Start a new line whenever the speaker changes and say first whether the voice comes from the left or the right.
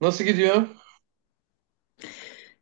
right: Nasıl gidiyor?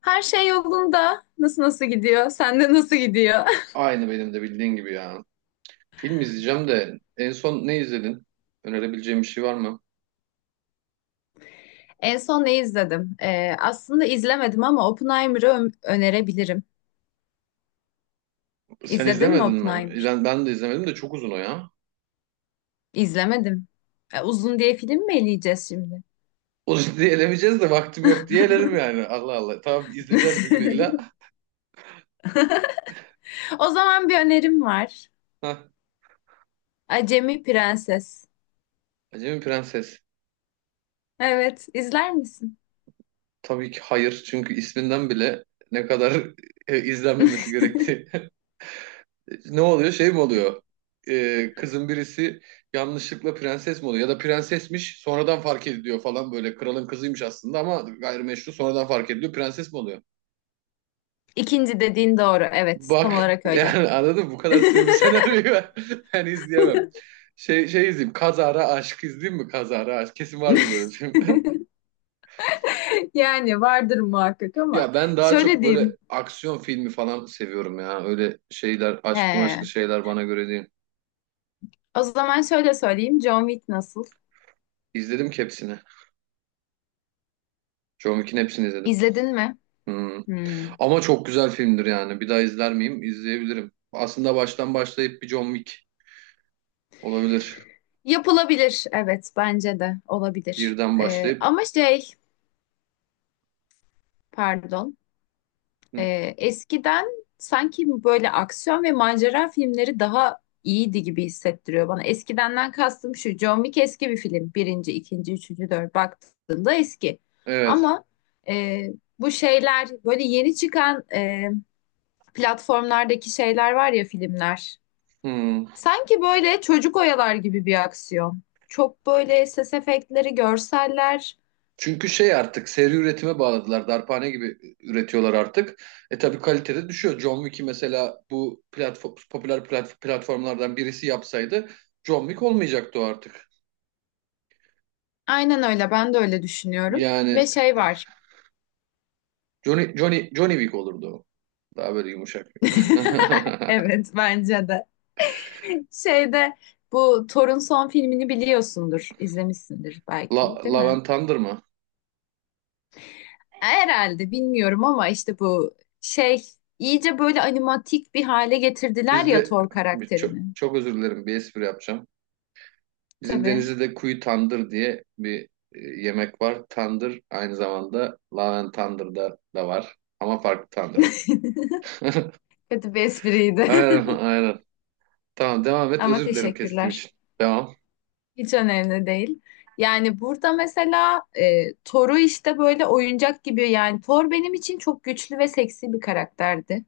left: Her şey yolunda. Nasıl gidiyor? Sende nasıl gidiyor?
right: Aynı benim de bildiğin gibi ya. Film izleyeceğim de en son ne izledin? Önerebileceğim bir şey var mı?
left: En son ne izledim? Aslında izlemedim ama Oppenheimer'ı önerebilirim.
right: Sen
left: İzledin mi
right: izlemedin mi?
left: Oppenheimer?
right: Ben de izlemedim de çok uzun o ya.
left: İzlemedim. E, uzun diye film mi eleyeceğiz şimdi?
right: O diye elemeyeceğiz de vaktim yok diye elerim yani. Allah Allah. Tamam izleyeceğiz bir gün illa.
left: O zaman bir önerim var.
right: Hah.
left: Acemi Prenses.
right: Acemi Prenses.
left: Evet, izler misin?
right: Tabii ki hayır. Çünkü isminden bile ne kadar izlenmemesi gerektiği ne oluyor? Şey mi oluyor? Kızın birisi yanlışlıkla prenses mi oluyor? Ya da prensesmiş sonradan fark ediliyor falan böyle. Kralın kızıymış aslında ama gayrimeşru sonradan fark ediliyor. Prenses mi oluyor?
left: İkinci dediğin doğru. Evet, tam
right: Bak
left: olarak öyle.
right: yani anladın mı? Bu kadar sığ bir senaryoyu ben, ben izleyemem. Şey izleyeyim. Kazara Aşk izleyeyim mi? Kazara Aşk. Kesin vardır böyle bir film.
left: Yani vardır muhakkak ama
right: Ya ben daha çok
left: şöyle
right: böyle
left: diyeyim.
right: aksiyon filmi falan seviyorum ya. Öyle şeyler, aşklı maşklı
left: He.
right: şeyler bana göre değil.
left: O zaman şöyle söyleyeyim. John Wick nasıl?
right: İzledim ki hepsini. John Wick'in hepsini izledim.
left: İzledin mi?
right: Hmm.
left: Hmm.
right: Ama çok güzel filmdir yani. Bir daha izler miyim? İzleyebilirim. Aslında baştan başlayıp bir John Wick olabilir.
left: Yapılabilir. Evet, bence de olabilir.
right: Birden başlayıp.
left: Ama şey, pardon. Eskiden sanki böyle aksiyon ve macera filmleri daha iyiydi gibi hissettiriyor bana. Eskidenden kastım şu. John Wick eski bir film. Birinci, ikinci, üçüncü, dört baktığında eski.
right: Evet.
left: Ama e, bu şeyler böyle yeni çıkan platformlardaki şeyler var ya filmler.
right: Hmm.
left: Sanki böyle çocuk oyalar gibi bir aksiyon. Çok böyle ses efektleri, görseller.
right: Çünkü şey artık seri üretime bağladılar. Darphane gibi üretiyorlar artık. E, tabii kalitede düşüyor. John Wick'i mesela bu platform, popüler platformlardan birisi yapsaydı John Wick olmayacaktı o artık.
left: Aynen öyle. Ben de öyle düşünüyorum. Ve
right: Yani
left: şey var.
right: Johnny Wick olurdu o. Daha böyle yumuşak.
left: Evet, bence de. Şeyde bu Thor'un son filmini biliyorsundur, izlemişsindir belki, değil
right: Love
left: mi?
right: and Thunder mı?
left: E, herhalde bilmiyorum ama işte bu şey iyice böyle animatik bir hale getirdiler ya
right: Bizde
left: Thor
right: çok,
left: karakterini.
right: çok özür dilerim bir espri yapacağım. Bizim
left: Tabii.
right: Denizli'de kuyu tandır diye bir yemek var. Tandır aynı zamanda Laven Tandır'da da var. Ama farklı tandır o.
left: Kötü bir espriydi.
right: Aynen aynen. Tamam devam et.
left: Ama
right: Özür dilerim kestiğim
left: teşekkürler.
right: için. Devam.
left: Hiç önemli değil. Yani burada mesela Thor'u işte böyle oyuncak gibi yani Thor benim için çok güçlü ve seksi bir karakterdi.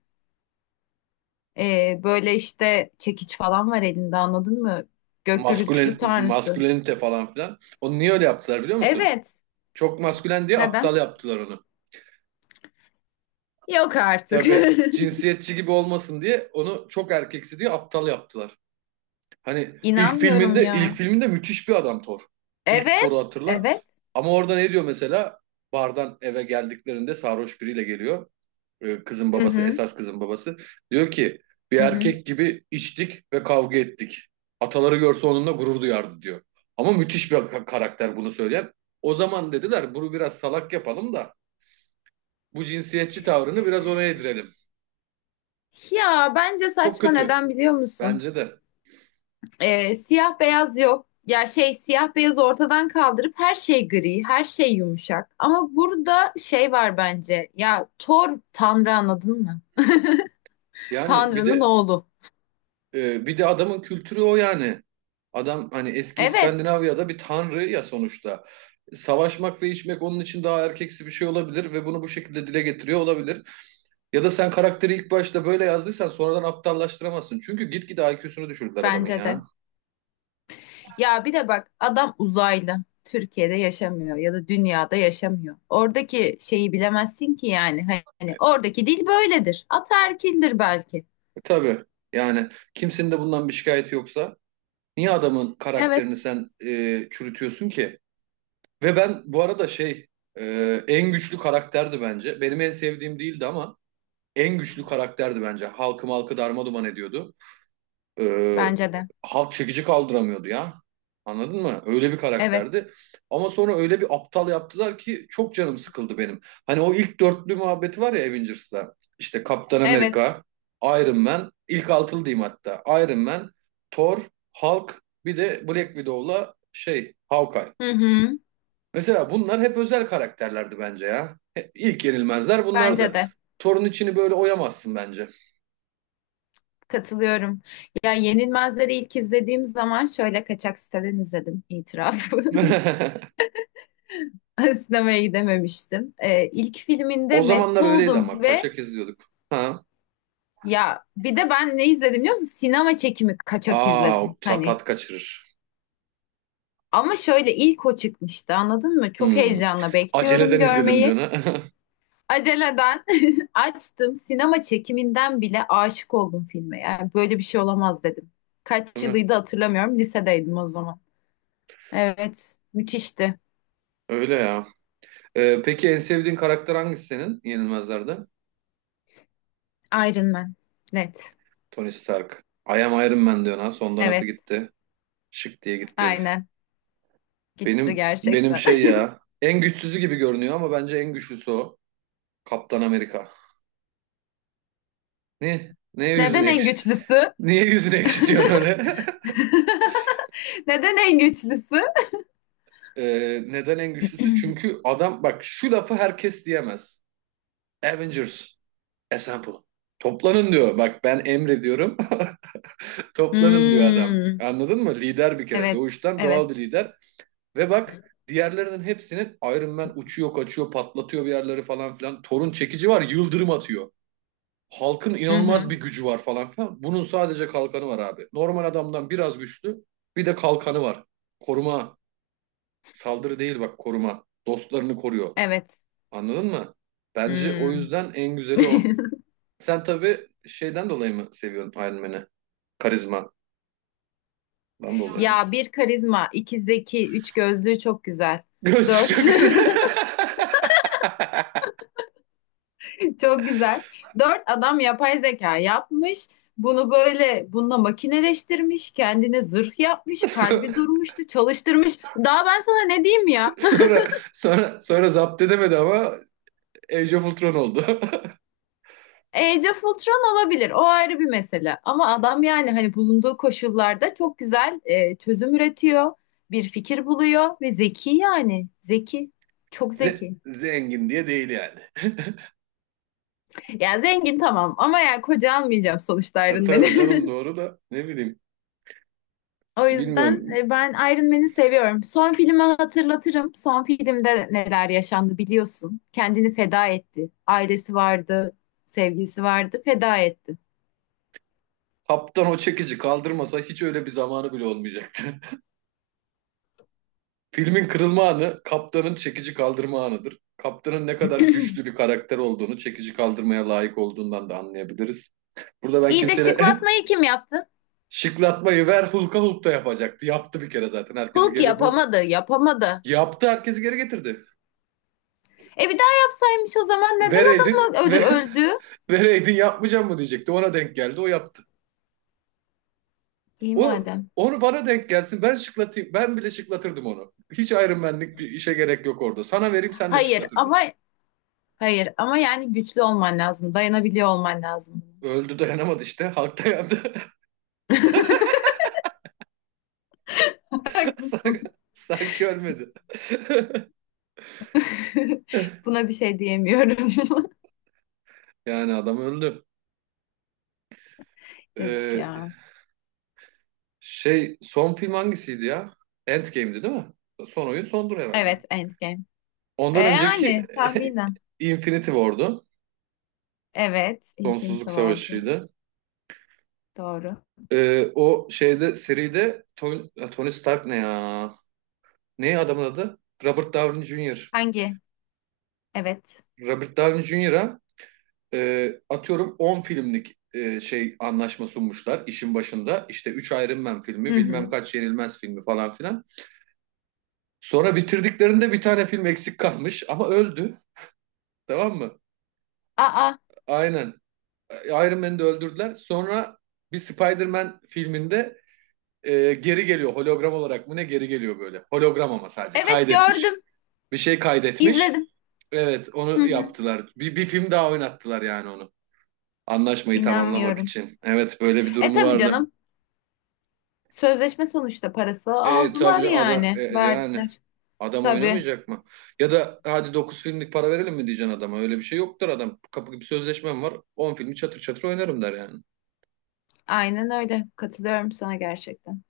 left: E, böyle işte çekiç falan var elinde anladın mı? Gök gürültüsü
right: Maskülen,
left: tanrısı.
right: maskülenite falan filan. Onu niye öyle yaptılar biliyor musun?
left: Evet.
right: Çok maskülen diye
left: Neden?
right: aptal yaptılar onu.
left: Yok artık.
right: Tabii cinsiyetçi gibi olmasın diye onu çok erkeksi diye aptal yaptılar. Hani ilk
left: İnanmıyorum
right: filminde ilk
left: ya.
right: filminde müthiş bir adam Thor. İlk Thor'u
left: Evet,
right: hatırla.
left: evet.
right: Ama orada ne diyor mesela? Bardan eve geldiklerinde sarhoş biriyle geliyor. Kızın
left: Hı
right: babası,
left: hı,
right: esas kızın babası. Diyor ki bir
left: hı hı.
right: erkek gibi içtik ve kavga ettik. Ataları görse onunla gurur duyardı diyor. Ama müthiş bir karakter bunu söyleyen. O zaman dediler bunu biraz salak yapalım da bu cinsiyetçi tavrını biraz ona yedirelim.
left: Ya bence
right: Çok
left: saçma
right: kötü
left: neden biliyor musun?
right: bence de.
left: Siyah beyaz yok. Ya şey siyah beyaz ortadan kaldırıp her şey gri, her şey yumuşak. Ama burada şey var bence. Ya Thor Tanrı anladın mı?
right: Yani bir
left: Tanrı'nın
right: de
left: oğlu.
right: Ee, bir de adamın kültürü o yani. Adam hani eski
left: Evet,
right: İskandinavya'da bir tanrı ya sonuçta. Savaşmak ve içmek onun için daha erkeksi bir şey olabilir ve bunu bu şekilde dile getiriyor olabilir. Ya da sen karakteri ilk başta böyle yazdıysan sonradan aptallaştıramazsın. Çünkü gitgide IQ'sunu düşürdüler adamın
left: bence
right: ya.
left: de. Ya bir de bak adam uzaylı. Türkiye'de yaşamıyor ya da dünyada yaşamıyor. Oradaki şeyi bilemezsin ki yani. Hani oradaki dil böyledir. Ataerkildir belki.
right: E, tabii yani kimsenin de bundan bir şikayeti yoksa niye adamın karakterini
left: Evet.
right: sen çürütüyorsun ki? Ve ben bu arada şey e, en güçlü karakterdi bence. Benim en sevdiğim değildi ama en güçlü karakterdi bence. Halkı malkı darma duman ediyordu. Ee,
left: Bence de.
right: halk çekici kaldıramıyordu ya. Anladın mı? Öyle bir
left: Evet.
right: karakterdi. Ama sonra öyle bir aptal yaptılar ki çok canım sıkıldı benim. Hani o ilk dörtlü muhabbeti var ya Avengers'ta. İşte Kaptan
left: Evet.
right: Amerika, Iron Man, ilk altılı diyeyim hatta. Iron Man, Thor, Hulk, bir de Black Widow'la şey Hawkeye.
left: Hı hı.
right: Mesela bunlar hep özel karakterlerdi bence ya. İlk yenilmezler
left: Bence
right: bunlardı.
left: de.
right: Thor'un içini böyle oyamazsın bence.
left: Katılıyorum. Ya Yenilmezleri ilk izlediğim zaman şöyle kaçak siteden izledim itiraf. Sinemaya gidememiştim. İlk filminde
right: O
left: mest
right: zamanlar öyleydi
left: oldum
right: ama
left: ve
right: kaçak izliyorduk. Ha.
left: ya bir de ben ne izledim biliyor musun? Sinema çekimi kaçak
right: Aa, o
left: izledim. Hani
right: tat kaçırır.
left: ama şöyle ilk o çıkmıştı anladın mı? Çok
right: Hmm.
left: heyecanla bekliyorum
right: Aceleden izledim diyor
left: görmeyi.
right: ne?
left: Aceleden açtım. Sinema çekiminden bile aşık oldum filme. Yani böyle bir şey olamaz dedim. Kaç
right: Değil mi?
left: yılıydı hatırlamıyorum. Lisedeydim o zaman. Evet, müthişti.
right: Öyle ya. Peki en sevdiğin karakter hangisi senin Yenilmezler'de?
left: Iron Man. Net.
right: Tony Stark. I am Iron Man diyor ha. Sonda nasıl
left: Evet,
right: gitti? Şık diye gitti herif.
left: aynen. Gitti
right: Benim
left: gerçekten.
right: şey ya. En güçsüzü gibi görünüyor ama bence en güçlüsü o. Kaptan Amerika. Ne? Neye yüzünü
left: Neden en
right: ekşi?
left: güçlüsü?
right: Niye yüzünü ekşitiyorsun öyle?
left: Neden en güçlüsü?
right: Neden en güçlüsü? Çünkü adam bak şu lafı herkes diyemez. Avengers Assemble. Toplanın diyor. Bak ben emrediyorum. Toplanın diyor adam.
left: Hmm.
right: Anladın mı? Lider bir kere.
left: Evet,
right: Doğuştan doğal bir
left: evet.
right: lider. Ve bak diğerlerinin hepsinin Iron Man uçuyor, kaçıyor, patlatıyor bir yerleri falan filan. Thor'un çekici var, yıldırım atıyor. Halkın
left: Hı
right: inanılmaz
left: hı.
right: bir gücü var falan filan. Bunun sadece kalkanı var abi. Normal adamdan biraz güçlü. Bir de kalkanı var. Koruma. Saldırı değil bak koruma. Dostlarını koruyor.
left: Evet.
right: Anladın mı? Bence o
left: Hmm.
right: yüzden en güzeli o. Sen tabii şeyden dolayı mı seviyorsun Iron Man'i? Karizmadan dolayı mı? Yani
left: Ya bir karizma, iki zeki, üç gözlüğü çok güzel.
right: göğsü
left: Dört.
right: çok...
left: Çok güzel. Dört adam yapay zeka yapmış. Bunu böyle bununla makineleştirmiş. Kendine zırh yapmış.
right: So-
left: Kalbi durmuştu. Çalıştırmış. Daha ben sana ne diyeyim ya?
right: Sonra, sonra zapt edemedi ama Age of Ultron oldu.
left: Age of Ultron olabilir. O ayrı bir mesele. Ama adam yani hani bulunduğu koşullarda çok güzel çözüm üretiyor. Bir fikir buluyor ve zeki yani. Zeki. Çok zeki.
right: Zengin diye değil yani.
left: Ya zengin tamam ama ya koca almayacağım sonuçta
right: Ha,
left: Iron Man'i.
right: tabii canım doğru da ne bileyim.
left: O yüzden
right: Bilmiyorum.
left: ben Iron Man'i seviyorum. Son filmi hatırlatırım. Son filmde neler yaşandı biliyorsun. Kendini feda etti. Ailesi vardı, sevgilisi vardı, feda etti.
right: Kaptan o çekici kaldırmasa hiç öyle bir zamanı bile olmayacak. Filmin kırılma anı kaptanın çekici kaldırma anıdır. Kaptanın ne kadar güçlü bir karakter olduğunu, çekici kaldırmaya layık olduğundan da anlayabiliriz. Burada ben
left: İyi de
right: kimseyle
left: şıklatmayı kim yaptı?
right: şıklatmayı ver Hulk'a Hulk da yapacaktı. Yaptı bir kere zaten herkesi
left: Hulk
right: geri Hulk
left: yapamadı, yapamadı.
right: yaptı herkesi geri getirdi.
left: E bir daha yapsaymış o zaman neden
right: Vereydin
left: adamı öldü,
right: ve
left: öldü?
right: vereydin yapmayacağım mı diyecekti. Ona denk geldi o yaptı.
left: İyi
right: O
left: madem.
right: onu bana denk gelsin ben şıklatayım. Ben bile şıklatırdım onu. Hiç Iron Man'lik bir işe gerek yok orada. Sana vereyim sen de
left: Hayır
right: şıklatırdın.
left: ama hayır ama yani güçlü olman lazım, dayanabiliyor olman lazım.
right: Öldü dayanamadı işte. Hulk dayandı. Sanki
left: Haklısın.
right: sanki ölmedi.
left: Buna bir şey diyemiyorum.
right: Yani adam öldü.
left: Yazık
right: Ee,
left: ya.
right: son film hangisiydi ya? Endgame'di değil mi? Son oyun sondur herhalde.
left: Evet, Endgame. E
right: Ondan önceki
left: yani tahminen.
right: Infinity War'du.
left: Evet, Infinity
right: Sonsuzluk
left: War'du.
right: Savaşı'ydı.
left: Doğru.
right: O şeyde seride Tony Stark ne ya? Ne adamın adı? Robert Downey Jr.
left: Hangi? Evet.
right: Robert Downey Jr.'a atıyorum 10 filmlik şey anlaşma sunmuşlar işin başında. İşte 3 Iron Man
left: Hı
right: filmi, bilmem
left: hı.
right: kaç Yenilmez filmi falan filan. Sonra bitirdiklerinde bir tane film eksik kalmış ama öldü. Tamam mı?
left: Aa,
right: Aynen. Iron Man'i de öldürdüler. Sonra bir Spider-Man filminde geri geliyor. Hologram olarak mı ne geri geliyor böyle. Hologram ama sadece
left: evet
right: kaydetmiş.
left: gördüm.
right: Bir şey kaydetmiş.
left: İzledim.
right: Evet
left: Hı
right: onu
left: hı.
right: yaptılar. Bir film daha oynattılar yani onu. Anlaşmayı tamamlamak
left: İnanmıyorum.
right: için. Evet böyle bir
left: E
right: durumu
left: tabii
right: vardı.
left: canım. Sözleşme sonuçta parası
right: E,
left: aldılar
right: tabii adam
left: yani.
right: yani
left: Verdiler.
right: adam
left: Tabii.
right: oynamayacak mı? Ya da hadi 9 filmlik para verelim mi diyeceksin adama? Öyle bir şey yoktur adam. Kapı gibi sözleşmem var. On filmi çatır çatır oynarım der yani.
left: Aynen öyle. Katılıyorum sana gerçekten.